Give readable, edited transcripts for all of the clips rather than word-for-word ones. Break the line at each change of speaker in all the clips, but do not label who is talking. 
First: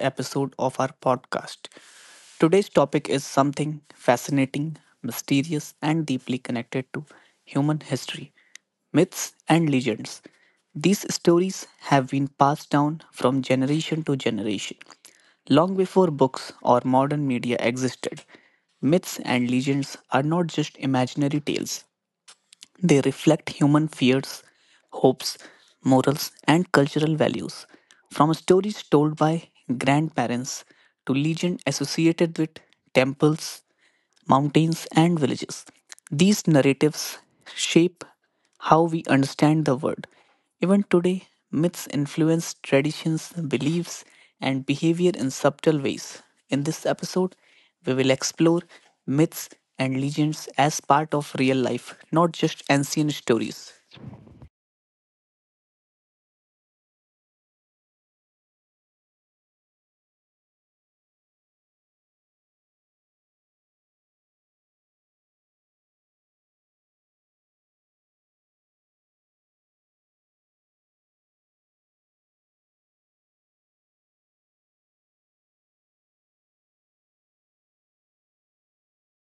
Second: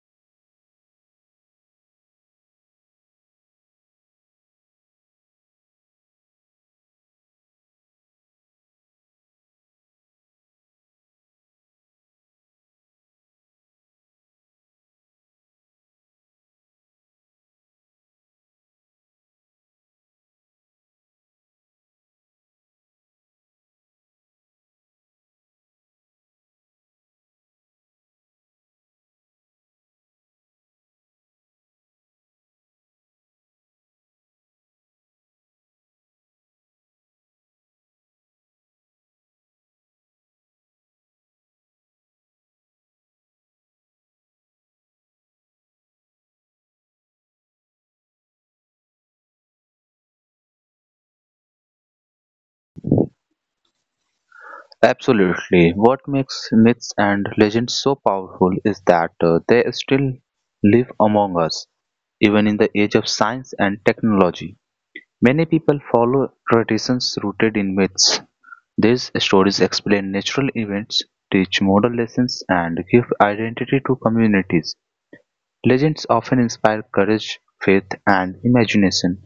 episode of our podcast. Today's topic is something fascinating, mysterious, and deeply connected to human history myths and legends. These stories have been passed down from generation to generation. Long before books or modern media existed, myths and legends are not just imaginary tales, they reflect human fears, hopes, morals, and cultural values. From stories told by grandparents to legends associated with temples, mountains, and villages, these narratives shape how we understand the world even today, myths influence traditions, beliefs, and behavior in subtle ways. In this episode, we will explore myths and legends as part of real life, not just ancient stories.
Absolutely. What makes myths and legends so powerful is that they still live among us, even in the age of science and technology. Many people follow traditions rooted in myths. These stories explain natural events, teach moral lessons, and give identity to communities. Legends often inspire courage, faith, and imagination.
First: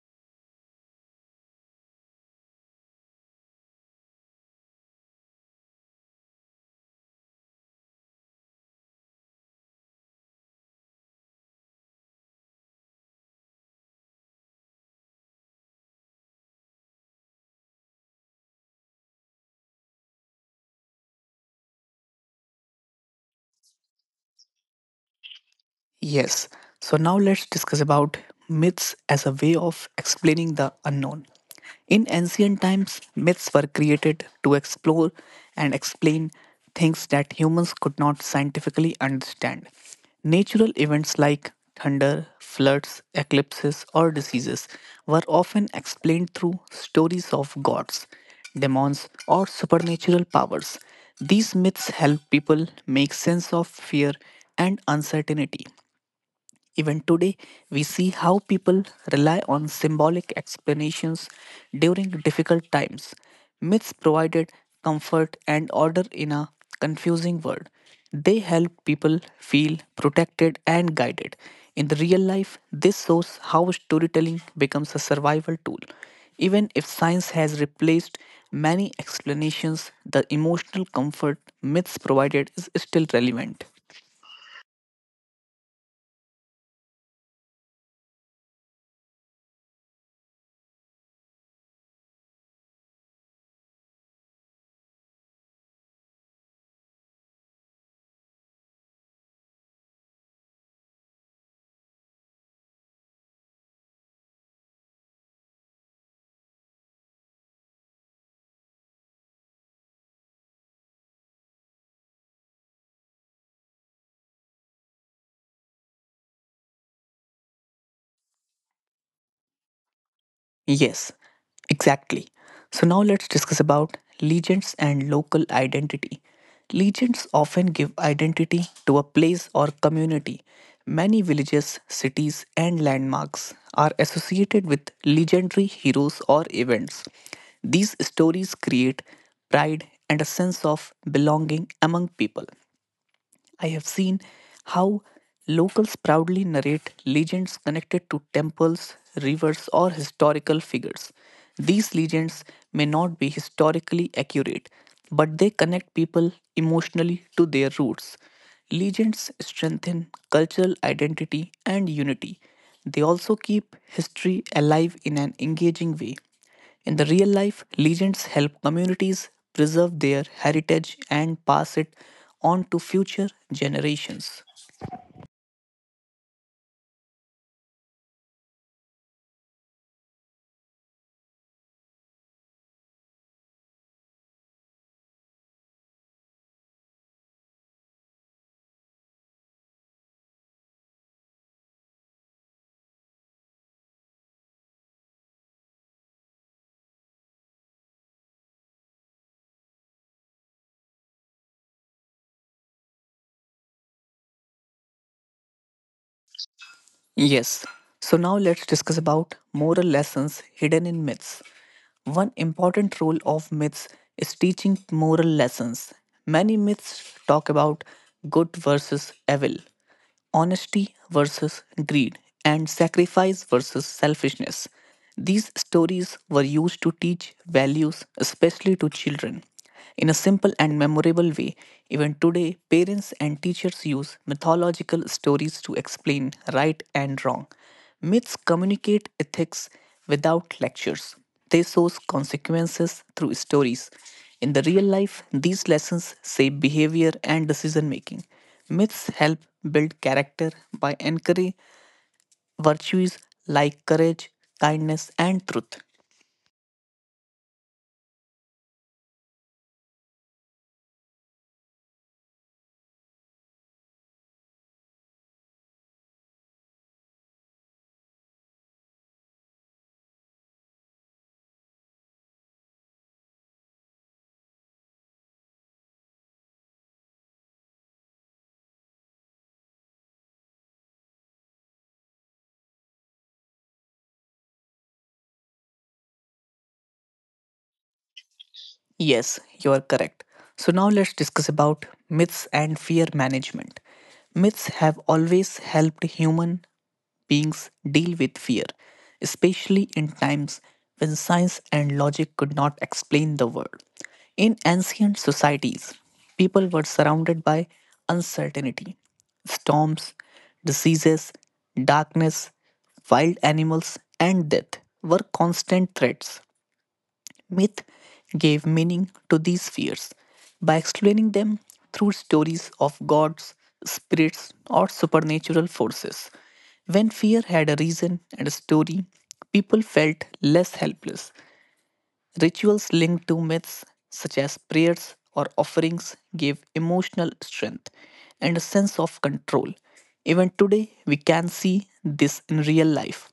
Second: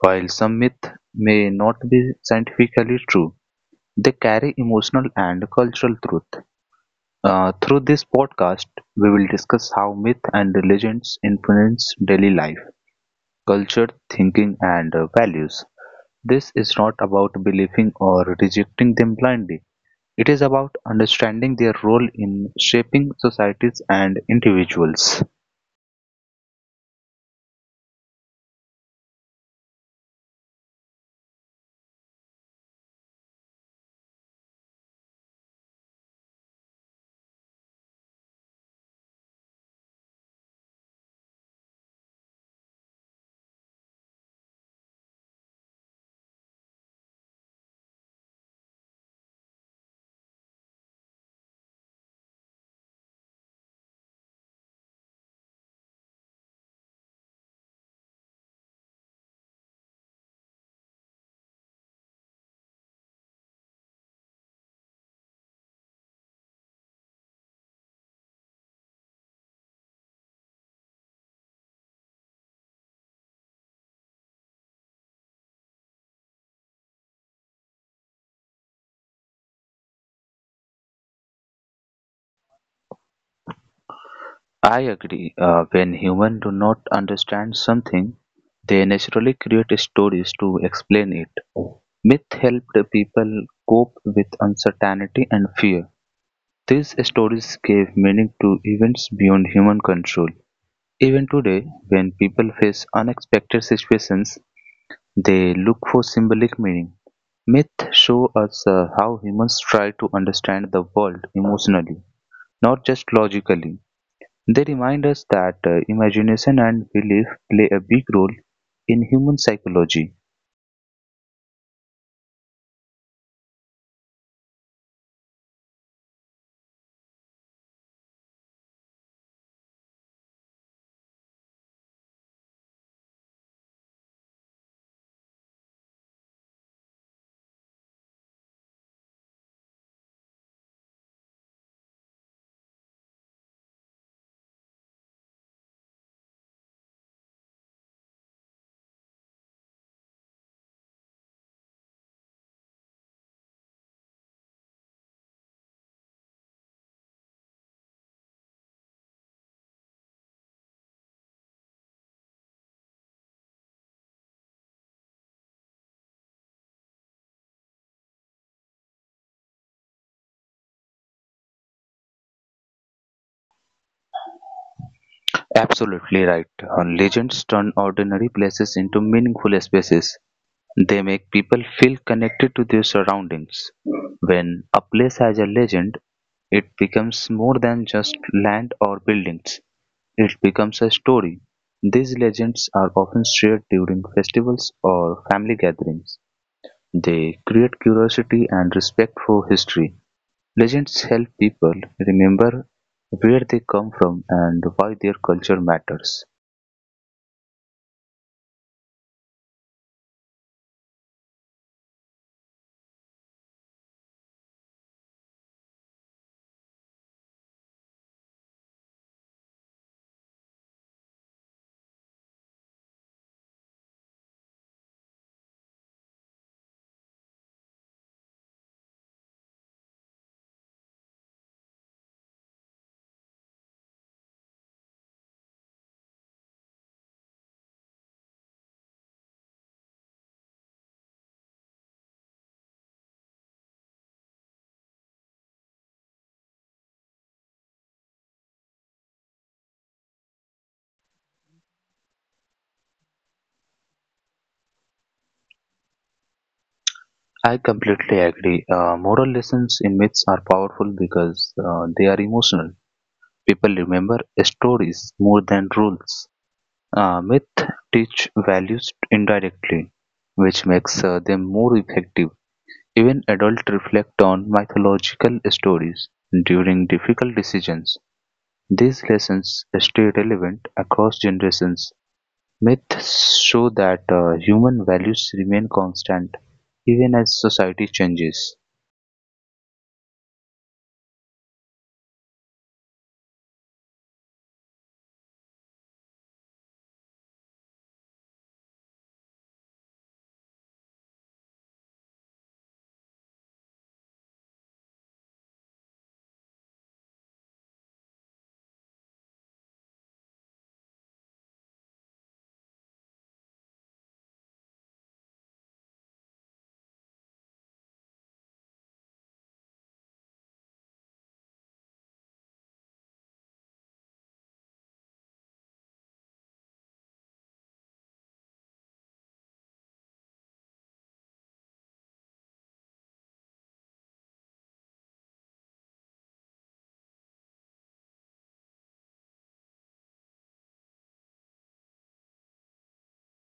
While some myths may not be scientifically true, they carry emotional and cultural truth. Through this podcast, we will discuss how myth and legends influence daily life, culture, thinking, and values. This is not about believing or rejecting them blindly. It is about understanding their role in shaping societies and individuals.
Yes. So now let's discuss about myths as a way of explaining the unknown. In ancient times, myths were created to explore and explain things that humans could not scientifically understand. Natural events like thunder, floods, eclipses, or diseases were often explained through stories of gods, demons, or supernatural powers. These myths help people make sense of fear and uncertainty. Even today, we see how people rely on symbolic explanations during difficult times. Myths provided comfort and order in a confusing world. They help people feel protected and guided. In the real life, this shows how storytelling becomes a survival tool. Even if science has replaced many explanations, the emotional comfort myths provided is still relevant.
I agree. When humans do not understand something, they naturally create stories to explain it. Myth helped people cope with uncertainty and fear. These stories gave meaning to events beyond human control. Even today, when people face unexpected situations, they look for symbolic meaning. Myths show us how humans try to understand the world emotionally, not just logically. They remind us that imagination and belief play a big role in human psychology.
Yes, exactly. So now let's discuss about legends and local identity. Legends often give identity to a place or community. Many villages, cities, and landmarks are associated with legendary heroes or events. These stories create pride and a sense of belonging among people. I have seen how locals proudly narrate legends connected to temples, rivers, or historical figures. These legends may not be historically accurate, but they connect people emotionally to their roots. Legends strengthen cultural identity and unity. They also keep history alive in an engaging way. In the real life, legends help communities preserve their heritage and pass it on to future generations.
Absolutely right. Legends turn ordinary places into meaningful spaces. They make people feel connected to their surroundings. When a place has a legend, it becomes more than just land or buildings, it becomes a story. These legends are often shared during festivals or family gatherings. They create curiosity and respect for history. Legends help people remember where they come from and why their culture matters.
Yes. So now let's discuss about moral lessons hidden in myths. One important role of myths is teaching moral lessons. Many myths talk about good versus evil, honesty versus greed, and sacrifice versus selfishness. These stories were used to teach values, especially to children. In a simple and memorable way, even today, parents and teachers use mythological stories to explain right and wrong. Myths communicate ethics without lectures, they source consequences through stories. In the real life, these lessons shape behavior and decision making. Myths help build character by encouraging virtues like courage, kindness, and truth.
I completely agree. Moral lessons in myths are powerful because they are emotional. People remember stories more than rules. Myth teach values indirectly, which makes them more effective. Even adults reflect on mythological stories during difficult decisions. These lessons stay relevant across generations. Myths show that human values remain constant even as society changes.
Yes, you are correct. So now let's discuss about myths and fear management. Myths have always helped human beings deal with fear, especially in times when science and logic could not explain the world. In ancient societies, people were surrounded by uncertainty, storms, diseases, darkness, wild animals, and death were constant threats. Myth gave meaning to these fears by explaining them through stories of gods, spirits, or supernatural forces. When fear had a reason and a story, people felt less helpless. Rituals linked to myths, such as prayers or offerings, gave emotional strength and a sense of control. Even today, we can see this in real life.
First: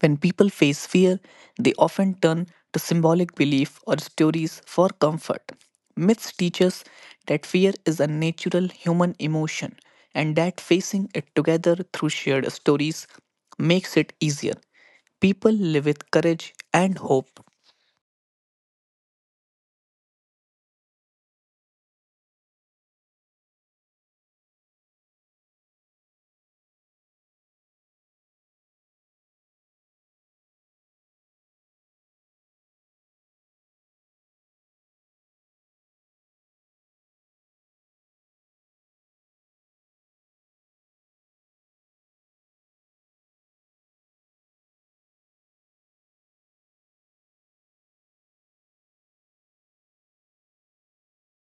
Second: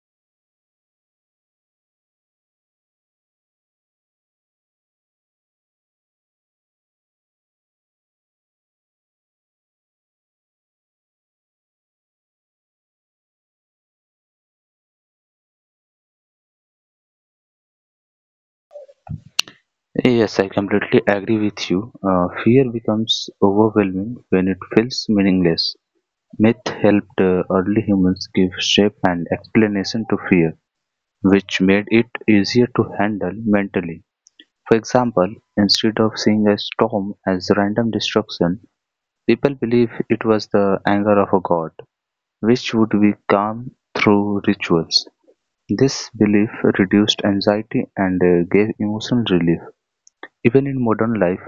When people face fear, they often turn to symbolic belief or stories for comfort. Myths teach us that fear is a natural human emotion and that facing it together through shared stories makes it easier. People live with courage and hope.
Yes, I completely agree with you. Fear becomes overwhelming when it feels meaningless. Myth helped early humans give shape and explanation to fear, which made it easier to handle mentally. For example, instead of seeing a storm as random destruction, people believe it was the anger of a god, which would be calmed through rituals. This belief reduced anxiety and gave emotional relief. Even in modern life,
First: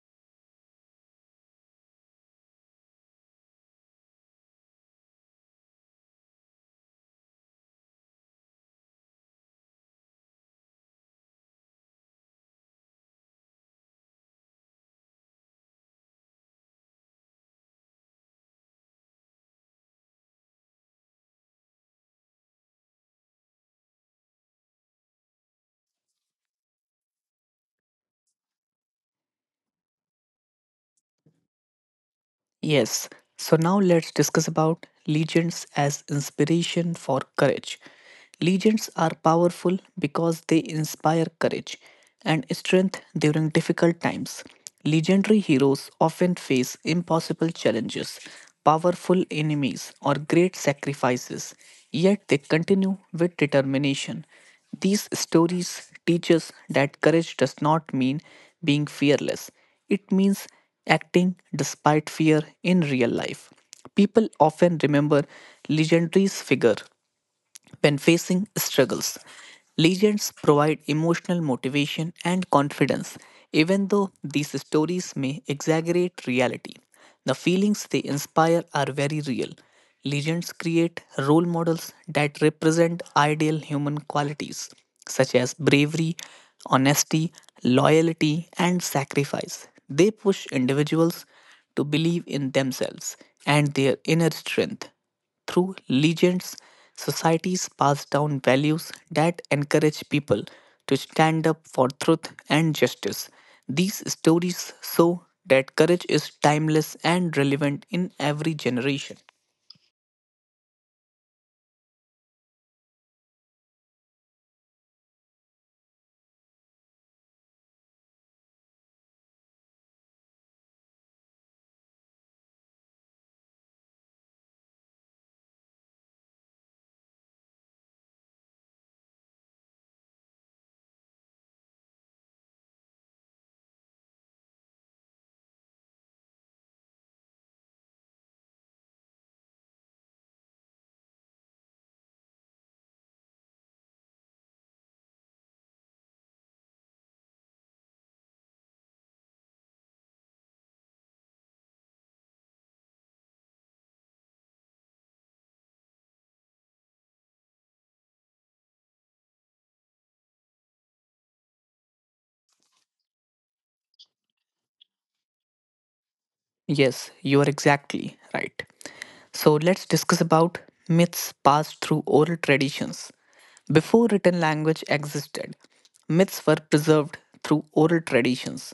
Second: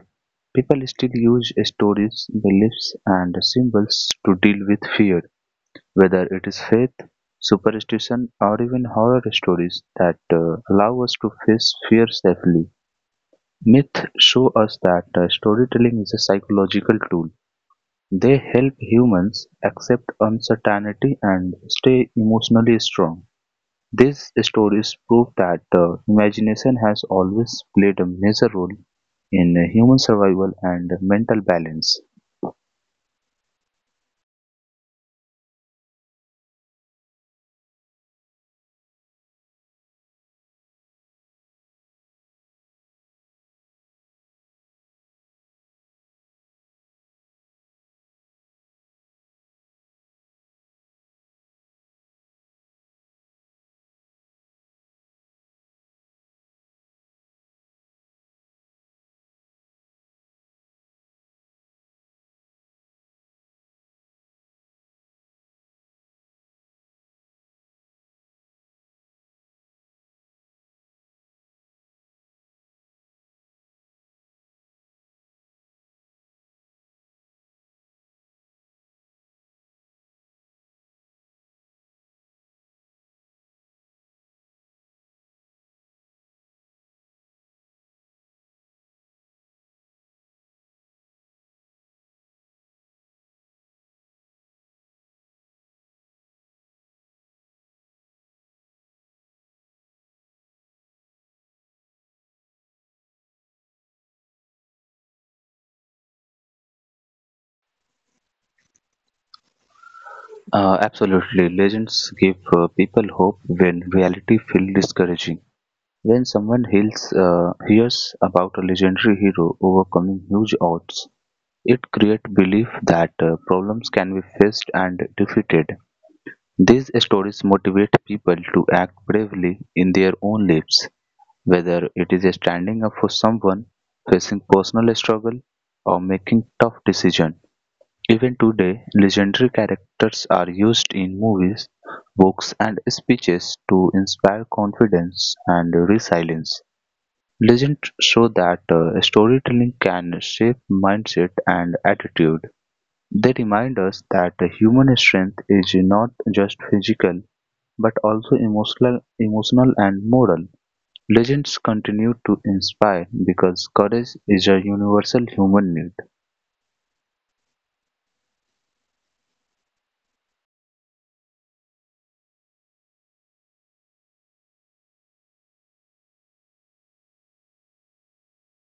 people still use stories, beliefs, and symbols to deal with fear, whether it is faith, superstition, or even horror stories that allow us to face fear safely. Myths show us that storytelling is a psychological tool. They help humans accept uncertainty and stay emotionally strong. These stories prove that the imagination has always played a major role in human survival and mental balance.
Yes, so now let's discuss about legends as inspiration for courage. Legends are powerful because they inspire courage and strength during difficult times. Legendary heroes often face impossible challenges, powerful enemies, or great sacrifices, yet they continue with determination. These stories teach us that courage does not mean being fearless, it means acting despite fear in real life. People often remember legendary's figure when facing struggles, legends provide emotional motivation and confidence. Even though these stories may exaggerate reality, the feelings they inspire are very real. Legends create role models that represent ideal human qualities such as bravery, honesty, loyalty, and sacrifice. They push individuals to believe in themselves and their inner strength. Through legends, societies pass down values that encourage people to stand up for truth and justice. These stories show that courage is timeless and relevant in every generation.
Absolutely. Legends give people hope when reality feels discouraging. When someone hears about a legendary hero overcoming huge odds, it creates belief that problems can be faced and defeated. These stories motivate people to act bravely in their own lives. Whether it is standing up for someone, facing personal struggle, or making tough decisions. Even today, legendary characters are used in movies, books, and speeches to inspire confidence and resilience. Legends show that storytelling can shape mindset and attitude. They remind us that human strength is not just physical but also emotional and moral. Legends continue to inspire because courage is a universal human need.
Yes, you are exactly right. So let's discuss about myths passed through oral traditions. Before written language existed, myths were preserved through oral traditions.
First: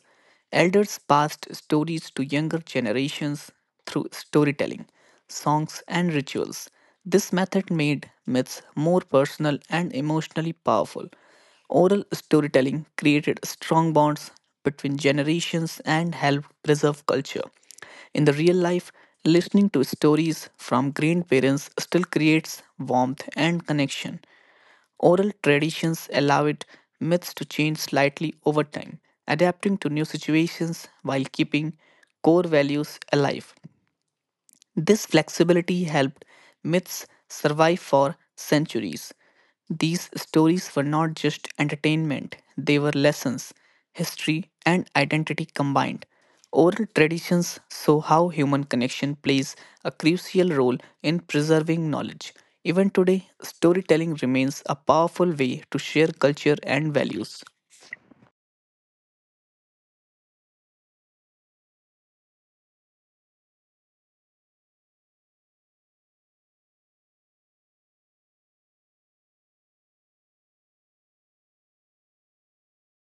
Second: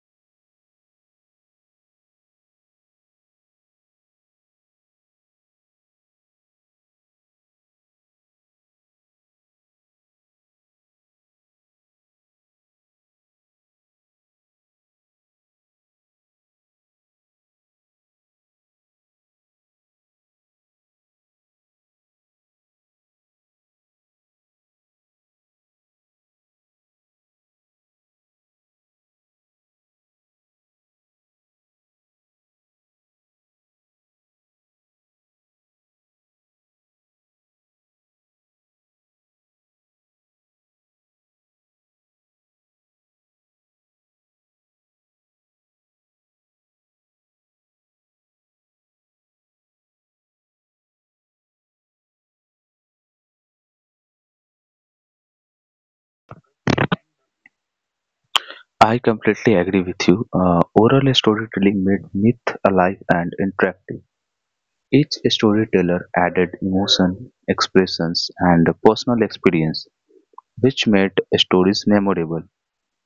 Elders passed stories to younger generations through storytelling, songs, and rituals. This method made myths more personal and emotionally powerful. Oral storytelling created strong bonds between generations and helped preserve culture. In the real life, listening to stories from grandparents still creates warmth and connection. Oral traditions allowed myths to change slightly over time, adapting to new situations while keeping core values alive. This flexibility helped myths survive for centuries. These stories were not just entertainment, they were lessons, history, and identity combined. Oral traditions show how human connection plays a crucial role in preserving knowledge. Even today, storytelling remains a powerful way to share culture and values.
I completely agree with you. Oral storytelling made myth alive and interactive. Each storyteller added emotion, expressions, and personal experience, which made stories memorable.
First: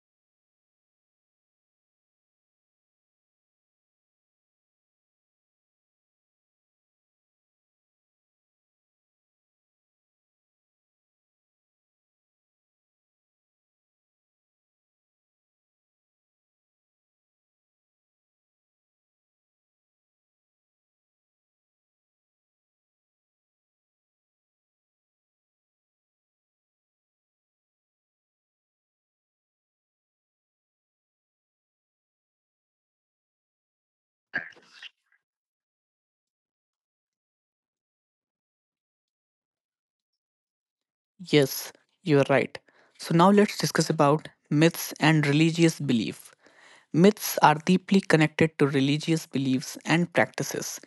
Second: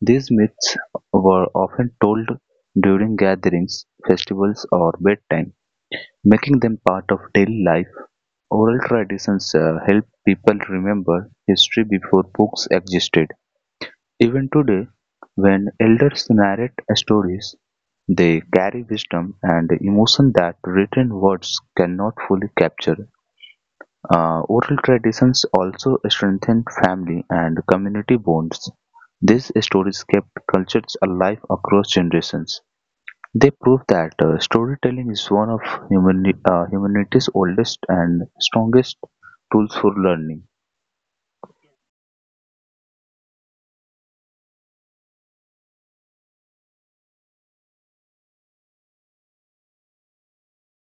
These myths were often told during gatherings, festivals, or bedtime, making them part of daily life. Oral traditions help people remember history before books existed. Even today, when elders narrate stories, they carry wisdom and emotion that written words cannot fully capture. Oral traditions also strengthen family and community bonds. These stories kept cultures alive across generations. They prove that storytelling is one of humanity's oldest and strongest tools for learning.
Yes, you are right. So now let's discuss about myths and religious belief. Myths are deeply connected to religious beliefs and practices.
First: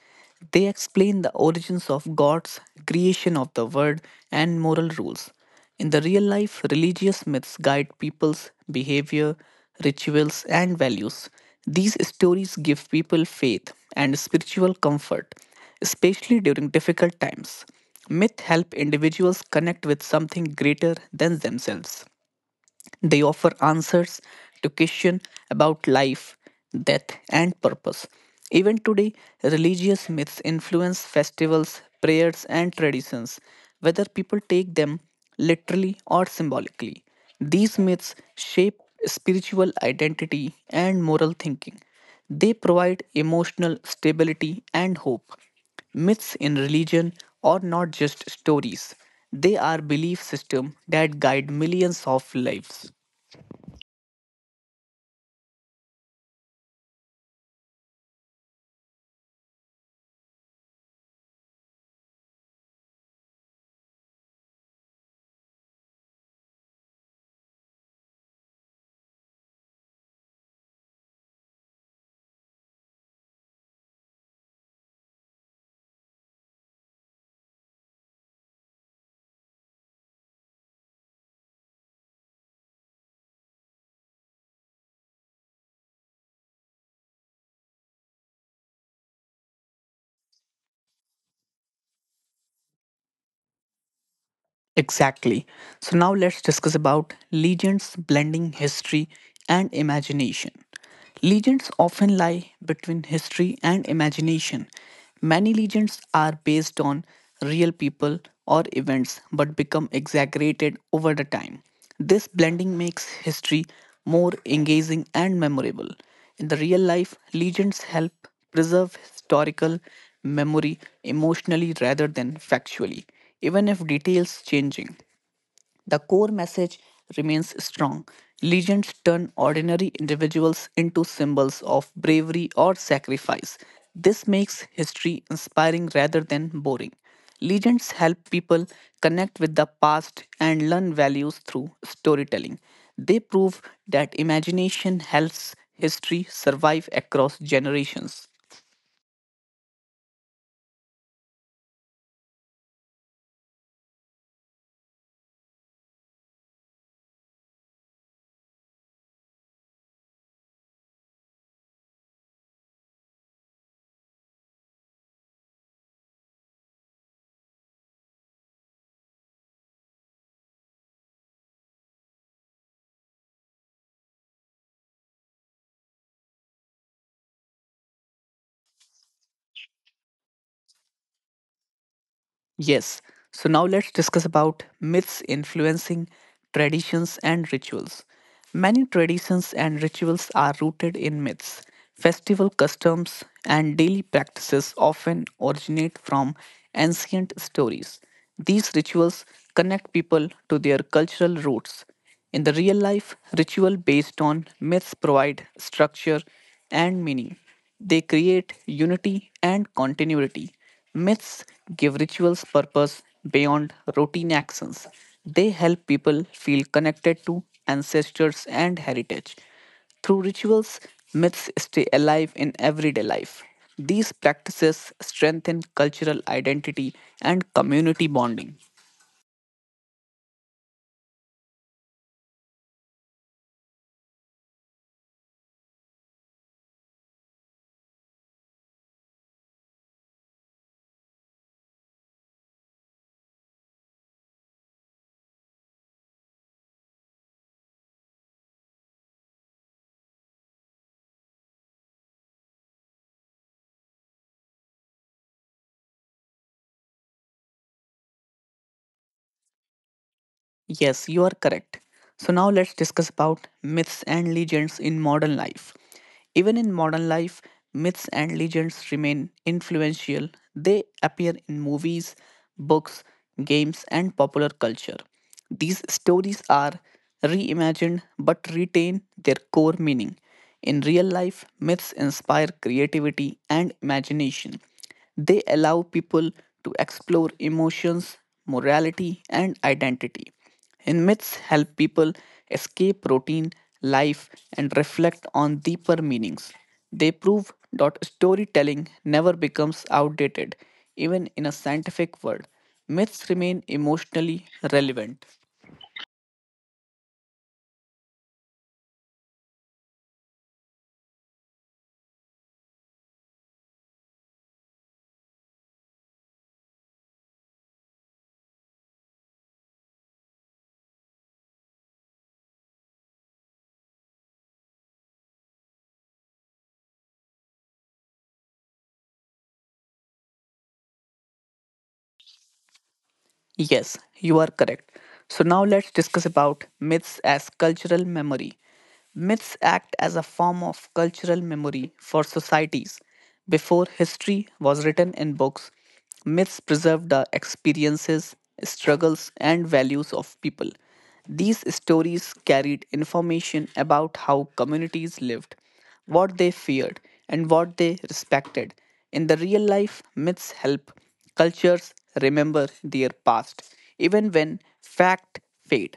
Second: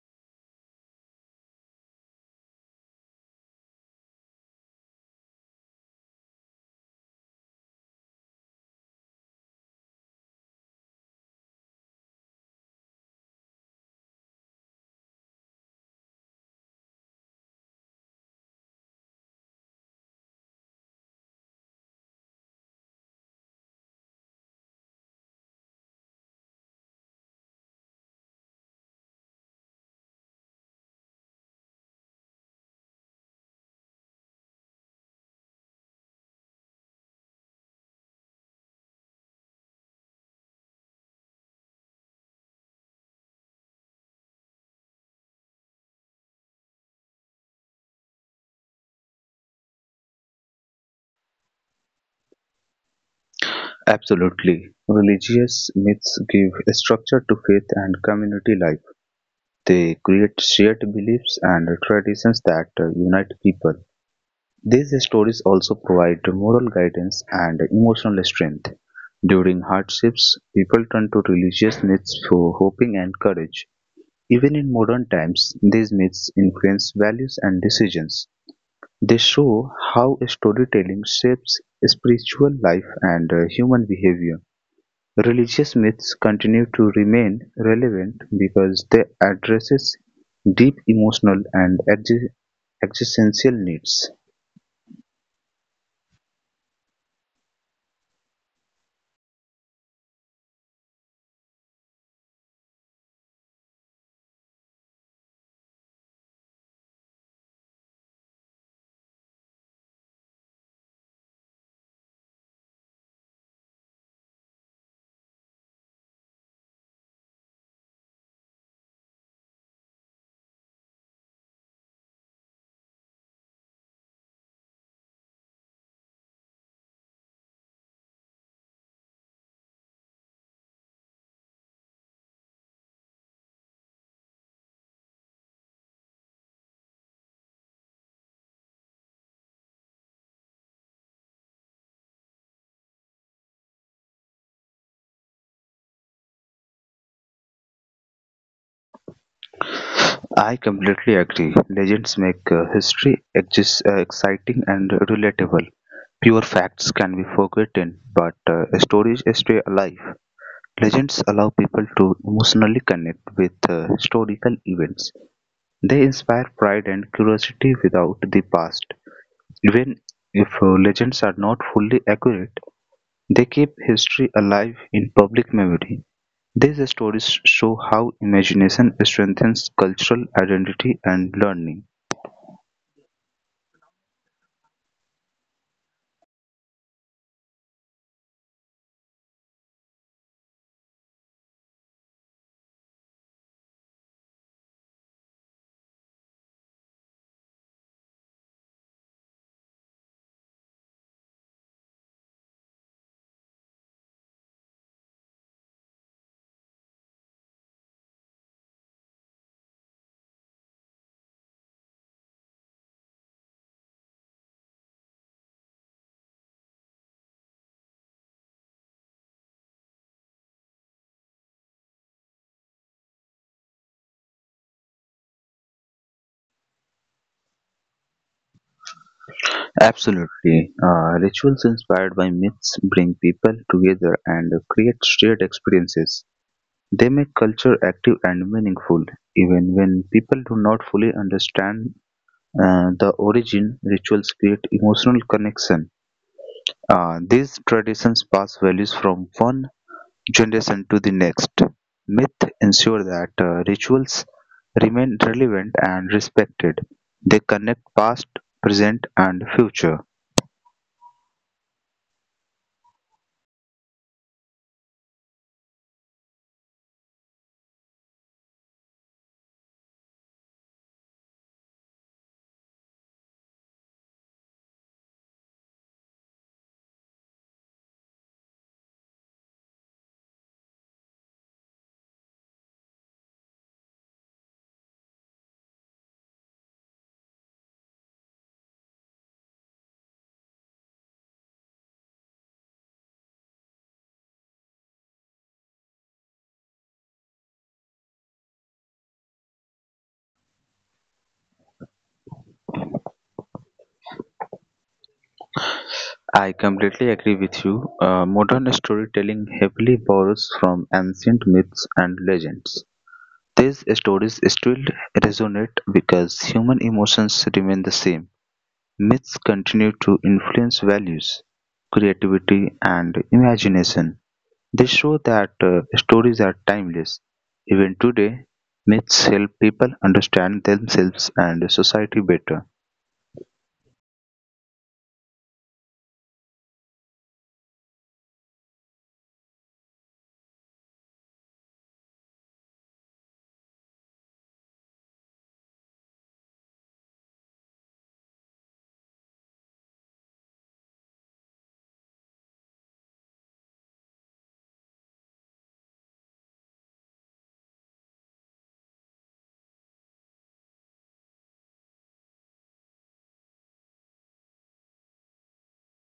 They explain the origins of gods, creation of the world, and moral rules. In the real life, religious myths guide people's behavior, rituals, and values. These stories give people faith and spiritual comfort, especially during difficult times. Myths help individuals connect with something greater than themselves. They offer answers to questions about life, death, and purpose. Even today, religious myths influence festivals, prayers, and traditions, whether people take them literally or symbolically. These myths shape spiritual identity and moral thinking. They provide emotional stability and hope. Myths in religion are not just stories. They are belief systems that guide millions of lives.
Absolutely. Religious myths give structure to faith and community life. They create shared beliefs and traditions that unite people. These stories also provide moral guidance and emotional strength. During hardships, people turn to religious myths for hoping and courage. Even in modern times, these myths influence values and decisions. They show how storytelling shapes spiritual life and human behavior. Religious myths continue to remain relevant because they addresses deep emotional and existential needs.
Exactly. So now let's discuss about legends blending history and imagination. Legends often lie between history and imagination. Many legends are based on real people or events but become exaggerated over the time. This blending makes history more engaging and memorable. In the real life, legends help preserve historical memory emotionally rather than factually, even if details changing. The core message remains strong. Legends turn ordinary individuals into symbols of bravery or sacrifice. This makes history inspiring rather than boring. Legends help people connect with the past and learn values through storytelling. They prove that imagination helps history survive across generations.
I completely agree. Legends make history exciting and relatable. Pure facts can be forgotten, but stories stay alive. Legends allow people to emotionally connect with historical events. They inspire pride and curiosity without the past. Even if legends are not fully accurate, they keep history alive in public memory. These stories show how imagination strengthens cultural identity and learning.
Yes. So now let's discuss about myths influencing traditions and rituals. Many traditions and rituals are rooted in myths. Festival customs and daily practices often originate from ancient stories. These rituals connect people to their cultural roots in the real life, ritual based on myths provide structure and meaning. They create unity and continuity. Myths give rituals purpose beyond routine actions. They help people feel connected to ancestors and heritage. Through rituals, myths stay alive in everyday life. These practices strengthen cultural identity and community bonding.
Absolutely. Rituals inspired by myths bring people together and create shared experiences. They make culture active and meaningful, even when people do not fully understand the origin. Rituals create emotional connection. These traditions pass values from one generation to the next. Myth ensure that rituals remain relevant and respected. They connect past, present, and future.
Yes, you are correct. So now let's discuss about myths and legends in modern life. Even in modern life, myths and legends remain influential. They appear in movies, books, games, and popular culture. These stories are reimagined but retain their core meaning. In real life, myths inspire creativity and imagination. They allow people to explore emotions, morality, and identity. And myths help people escape routine, life, and reflect on deeper meanings. They prove that storytelling never becomes outdated, even in a scientific world. Myths remain emotionally relevant.
I completely agree with you. Modern storytelling heavily borrows from ancient myths and legends. These stories still resonate because human emotions remain the same. Myths continue to influence values, creativity, and imagination. They show that stories are timeless. Even today, myths help people understand themselves and society better.
Yes, you are correct. So now let's discuss about myths as cultural memory. Myths act as a form of cultural memory for societies. Before history was written in books, myths preserved the experiences, struggles, and values of people. These stories carried information about how communities lived what they feared, and what they respected. In the real life, myths help cultures remember their past, even when fact fade.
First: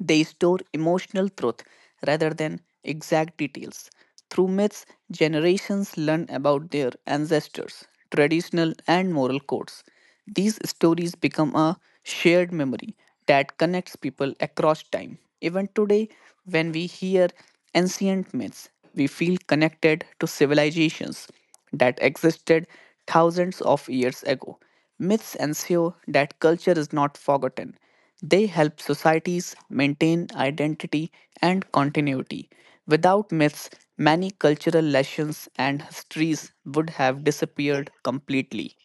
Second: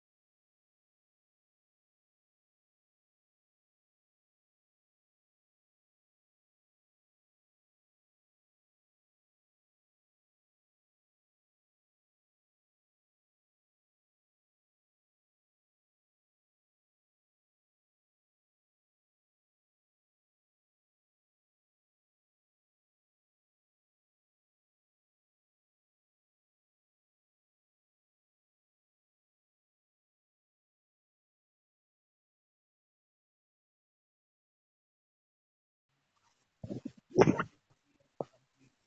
They store emotional truth rather than exact details. Through myths, generations learn about their ancestors, traditional and moral codes. These stories become a shared memory that connects people across time. Even today, when we hear ancient myths, we feel connected to civilizations that existed thousands of years ago. Myths ensure that culture is not forgotten they help societies maintain identity and continuity. Without myths, many cultural lessons and histories would have disappeared completely.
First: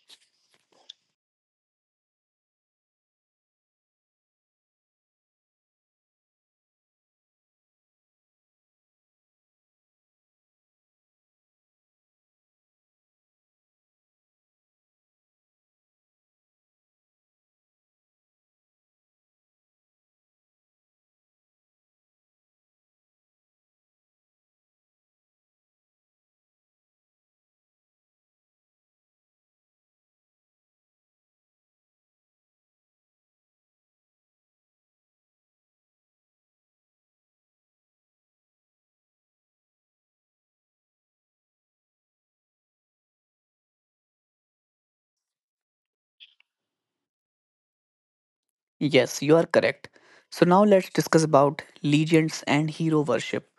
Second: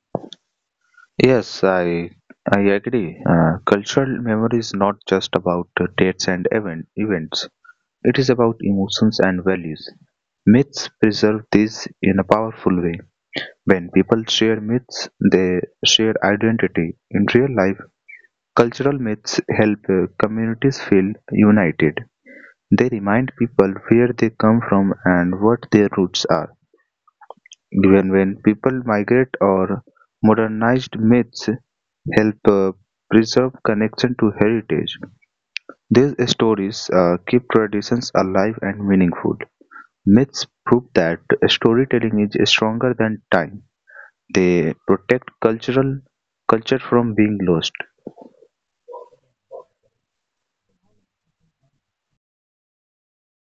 Yes, I agree. Cultural memory is not just about dates and events. It is about emotions and values. Myths preserve these in a powerful way. When people share myths, they share identity. In real life, cultural myths help communities feel united. They remind people where they come from and what their roots are. Even when people migrate or modernized myths help preserve connection to heritage. These stories keep traditions alive and meaningful. Myths prove that storytelling is stronger than time; they protect cultural culture from being lost.
Yes, you are correct. So now let's discuss about legions and hero worship.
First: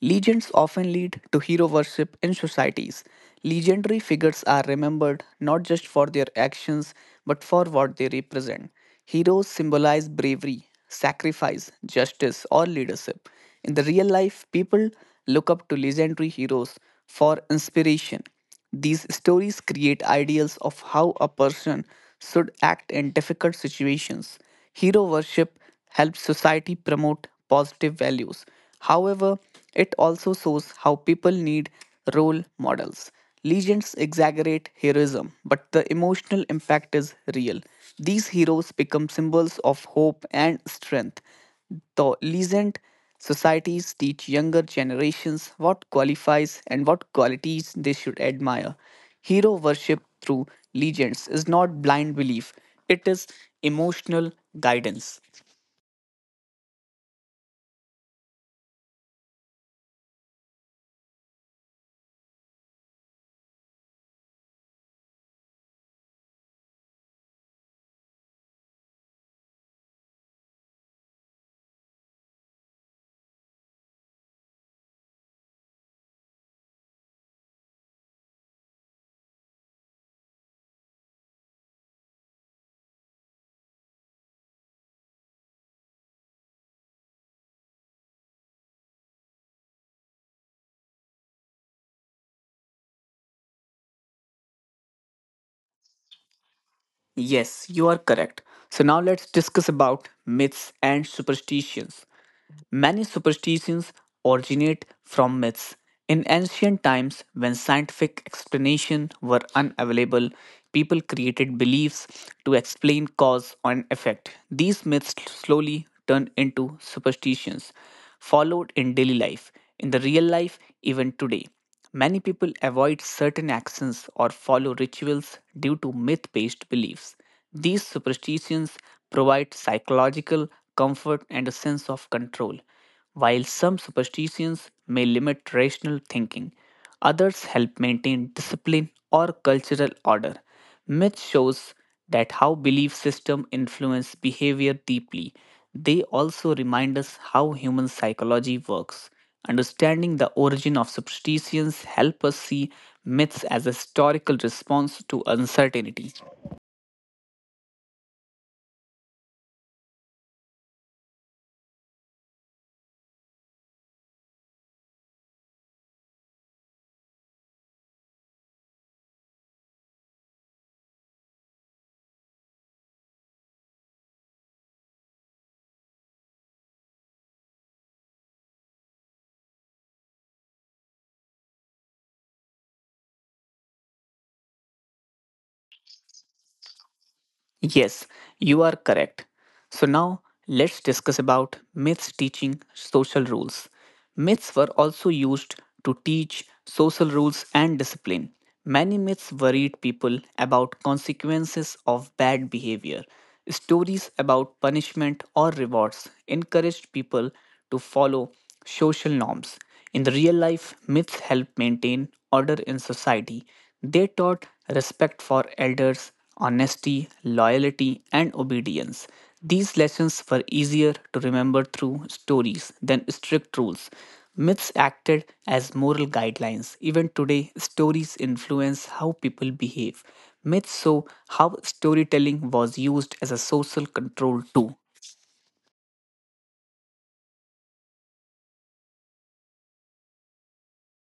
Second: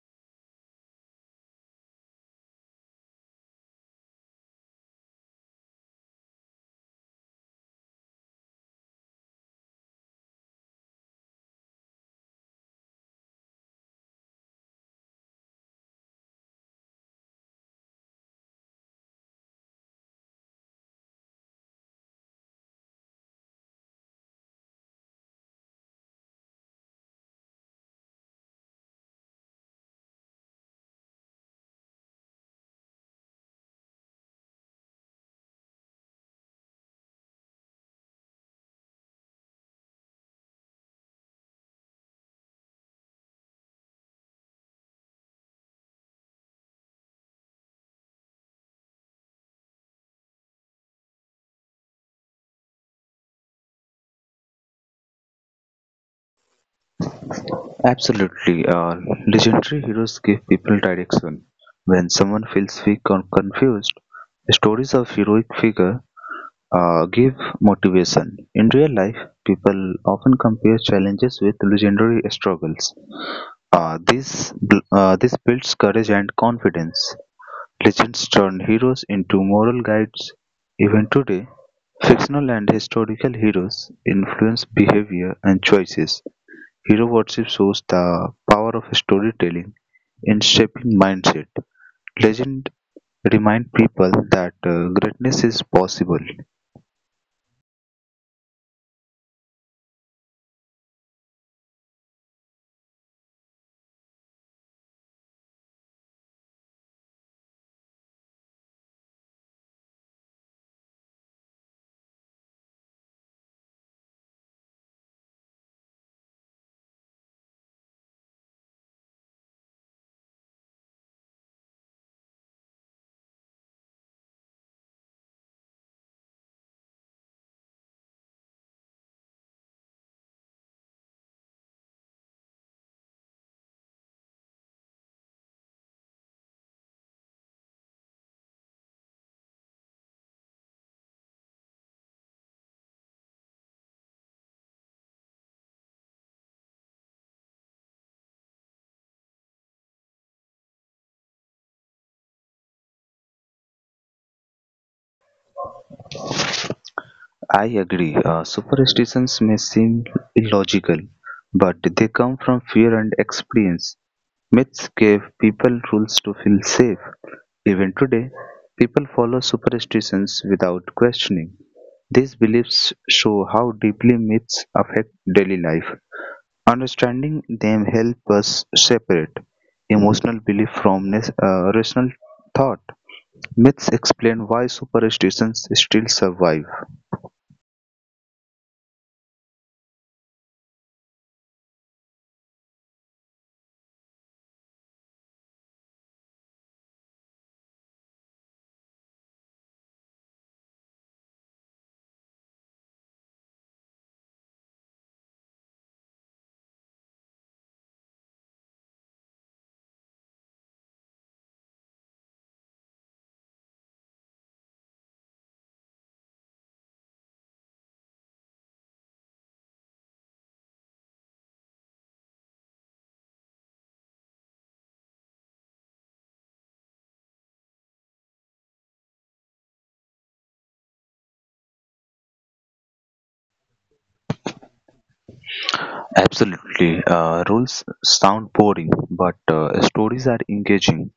Legions often lead to hero worship in societies. Legendary figures are remembered not just for their actions but for what they represent. Heroes symbolize bravery, sacrifice, justice, or leadership. In the real life, people look up to legendary heroes for inspiration. These stories create ideals of how a person should act in difficult situations. Hero worship helps society promote positive values. However, it also shows how people need role models. Legends exaggerate heroism, but the emotional impact is real. These heroes become symbols of hope and strength. The recent societies teach younger generations what qualifies and what qualities they should admire. Hero worship through legends is not blind belief, it is emotional guidance.
Absolutely, legendary heroes give people direction. When someone feels weak or confused, stories of heroic figure give motivation. In real life, people often compare challenges with legendary struggles. This builds courage and confidence. Legends turn heroes into moral guides; even today, fictional and historical heroes influence behavior and choices. Hero worship shows the power of storytelling in shaping mindset. Legend remind people that greatness is possible.
Yes, you are correct. So now let's discuss about myths and superstitions. Many superstitions originate from myths. In ancient times, when scientific explanations were unavailable, people created beliefs to explain cause and effect. These myths slowly turned into superstitions, followed in daily life, in the real life, even today. Many people avoid certain actions or follow rituals due to myth based beliefs. These superstitions provide psychological comfort and a sense of control. While some superstitions may limit rational thinking, others help maintain discipline or cultural order. Myth shows that how belief system influence behavior deeply. They also remind us how human psychology works. Understanding the origin of superstitions help us see myths as a historical response to uncertainty.
I agree. Superstitions may seem illogical, but they come from fear and experience. Myths gave people rules to feel safe. Even today, people follow superstitions without questioning. These beliefs show how deeply myths affect daily life. Understanding them help us separate emotional belief from rational thought. Myths explain why superstitions still survive.
Yes, you are correct. So now let's discuss about myths teaching social rules. Myths were also used to teach social rules and discipline. Many myths worried people about consequences of bad behavior. Stories about punishment or rewards encouraged people to follow social norms. In the real life, myths help maintain order in society. They taught respect for elders, honesty, loyalty, and obedience. These lessons were easier to remember through stories than strict rules. Myths acted as moral guidelines. Even today, stories influence how people behave. Myths show how storytelling was used as a social control too.
Absolutely. Rules sound boring, but stories are engaging.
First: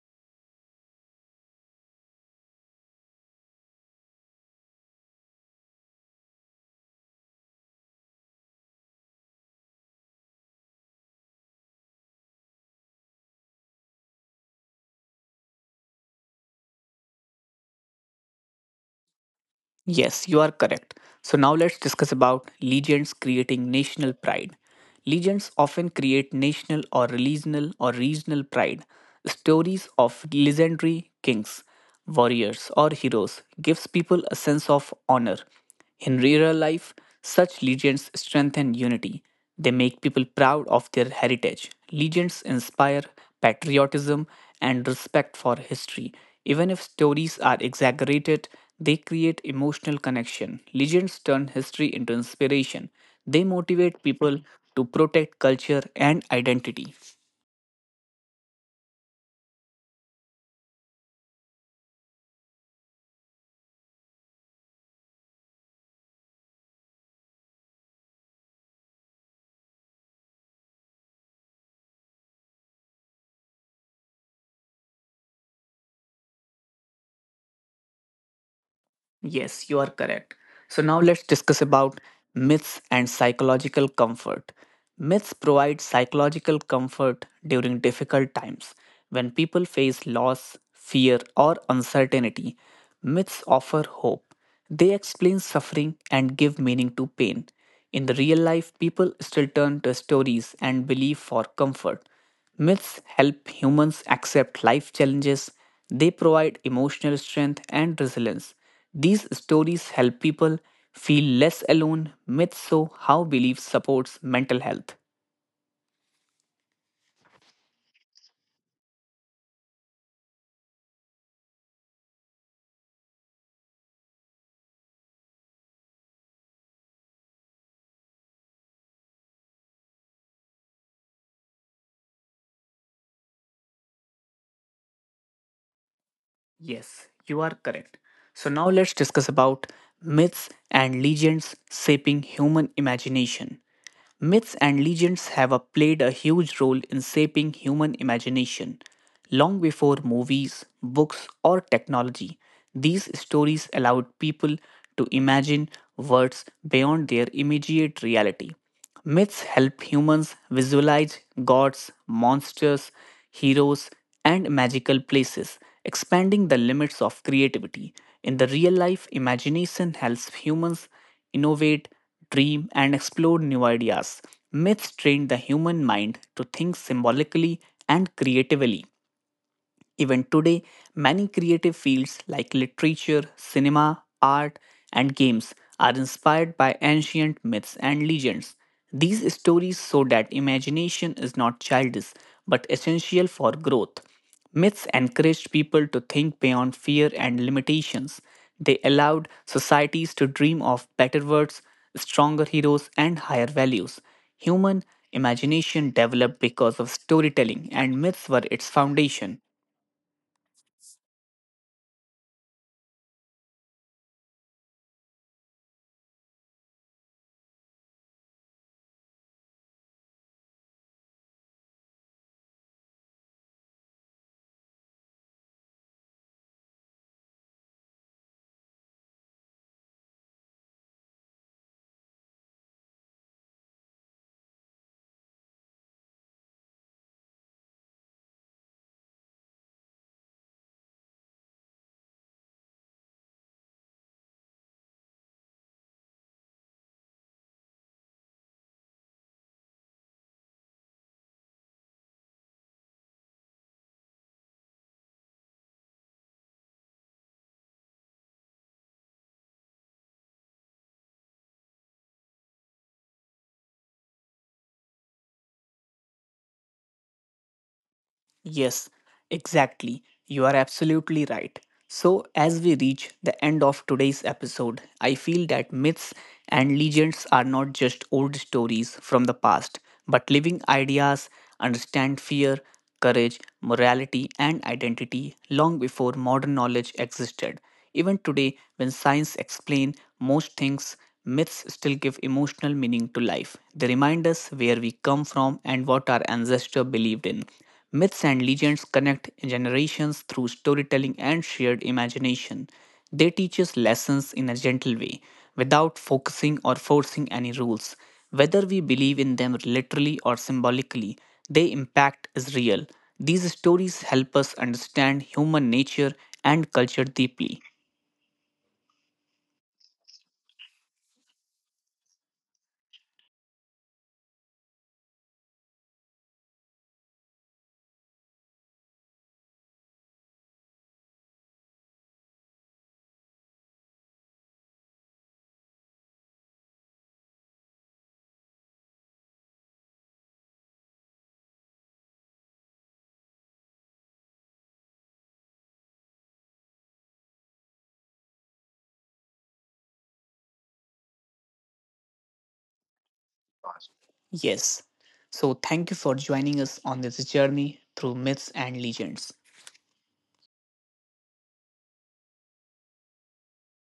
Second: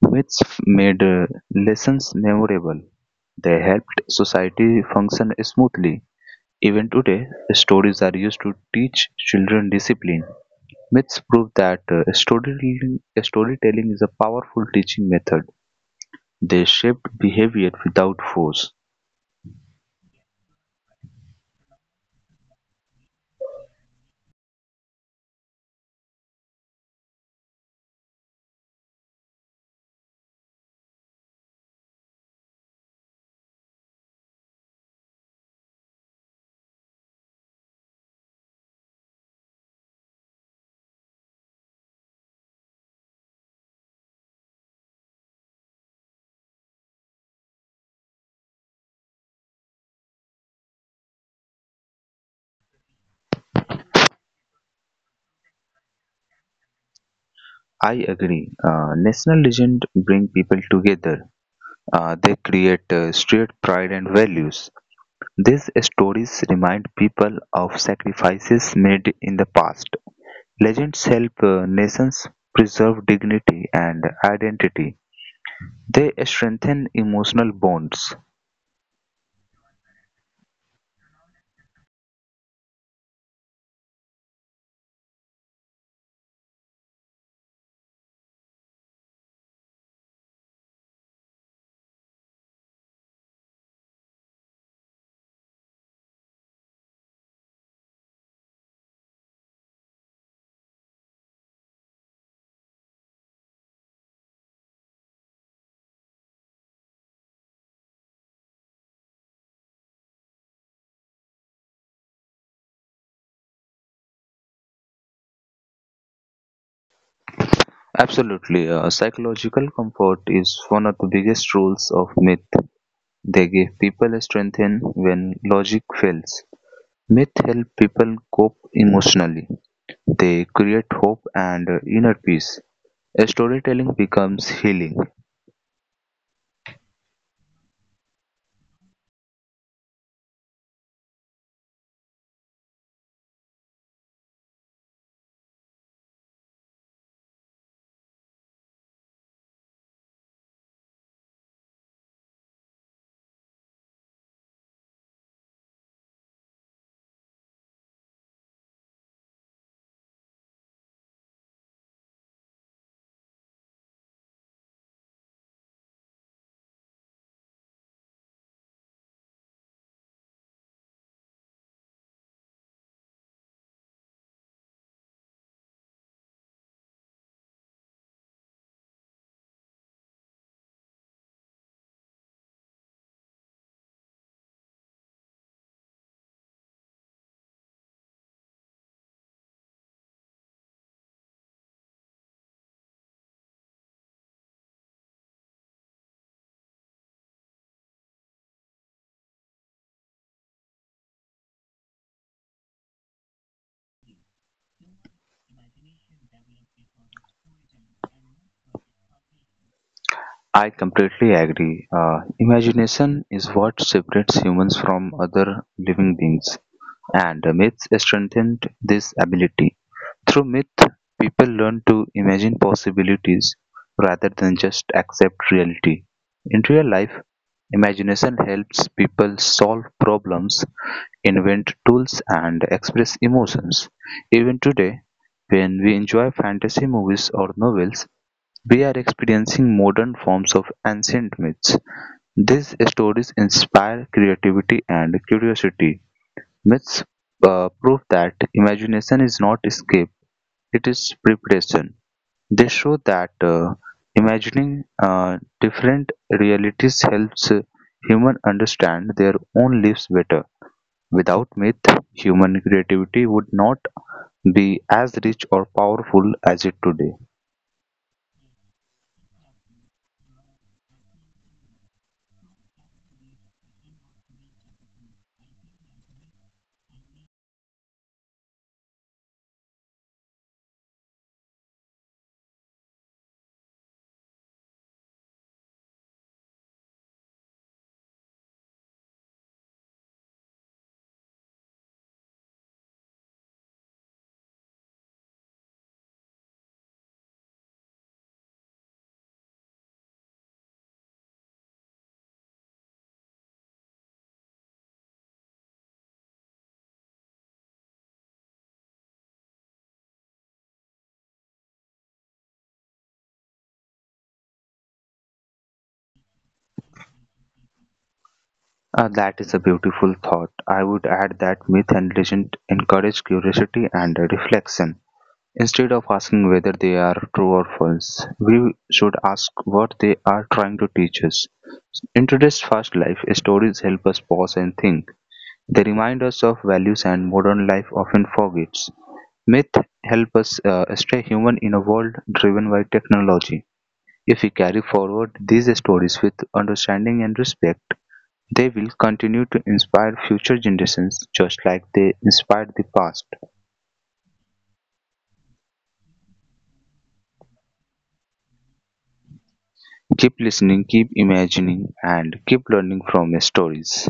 Which made lessons memorable; they helped society function smoothly. Even today, stories are used to teach children discipline. Myths prove that storytelling is a powerful teaching method. They shape behavior without force.
Yes, you are correct. So now let's discuss about legends creating national pride. Legends often create national or regional pride. Stories of legendary kings, warriors or heroes gives people a sense of honor. In rural life, such legends strengthen unity. They make people proud of their heritage. Legends inspire patriotism and respect for history. Even if stories are exaggerated, they create emotional connection. Legends turn history into inspiration. They motivate people to protect culture and identity.
I agree. National legend bring people together. They create shared pride and values. These stories remind people of sacrifices made in the past. Legends help nations preserve dignity and identity. They strengthen emotional bonds.
Yes, you are correct. So now let's discuss about myths and psychological comfort. Myths provide psychological comfort during difficult times. When people face loss, fear, or uncertainty, myths offer hope. They explain suffering and give meaning to pain. In the real life, people still turn to stories and belief for comfort. Myths help humans accept life challenges, they provide emotional strength and resilience. These stories help people feel less alone. Myths show how belief supports mental health.
Absolutely, psychological comfort is one of the biggest roles of myth. They give people strength in when logic fails. Myth help people cope emotionally. They create hope and inner peace. Storytelling becomes healing.
Yes, you are correct. So now let's discuss about myths and legends shaping human imagination. Myths and legends played a huge role in shaping human imagination. Long before movies, books, or technology, these stories allowed people to imagine worlds beyond their immediate reality. Myths help humans visualize gods, monsters, heroes, and magical places, expanding the limits of creativity. In the real life, imagination helps humans innovate dream, and explore new ideas. Myths train the human mind to think symbolically and creatively. Even today, many creative fields like literature, cinema, art, and games are inspired by ancient myths and legends. These stories show that imagination is not childish but essential for growth. Myths encouraged people to think beyond fear and limitations. They allowed societies to dream of better worlds, stronger heroes, and higher values. Human imagination developed because of storytelling, and myths were its foundation.
I completely agree. Imagination is what separates humans from other living beings, and myths strengthen this ability. Through myth, people learn to imagine possibilities rather than just accept reality. In real life, imagination helps people solve problems, invent tools, and express emotions. Even today, when we enjoy fantasy movies or novels, we are experiencing modern forms of ancient myths. These stories inspire creativity and curiosity. Myths prove that imagination is not escape, it is preparation. They show that imagining different realities helps human understand their own lives better. Without myth, human creativity would not be as rich or powerful as it today.
Yes, exactly. You are absolutely right. So, as we reach the end of today's episode, I feel that myths and legends are not just old stories from the past, but living ideas understand fear, courage, morality, and identity long before modern knowledge existed. Even today, when science explains most things, myths still give emotional meaning to life. They remind us where we come from and what our ancestors believed in. Myths and legends connect generations through storytelling and shared imagination. They teach us lessons in a gentle way, without focusing or forcing any rules. Whether we believe in them literally or symbolically, their impact is real. These stories help us understand human nature and culture deeply.
Ah, that is a beautiful thought. I would add that myth and legend encourage curiosity and reflection. Instead of asking whether they are true or false, we should ask what they are trying to teach us. In today's fast life, stories help us pause and think. They remind us of values and modern life often forgets. Myth help us stay human in a world driven by technology. If we carry forward these stories with understanding and respect, they will continue to inspire future generations just like they inspired the past.
Yes. So, thank you for joining us on this journey through myths and legends.
Keep listening, keep imagining, and keep learning from your stories.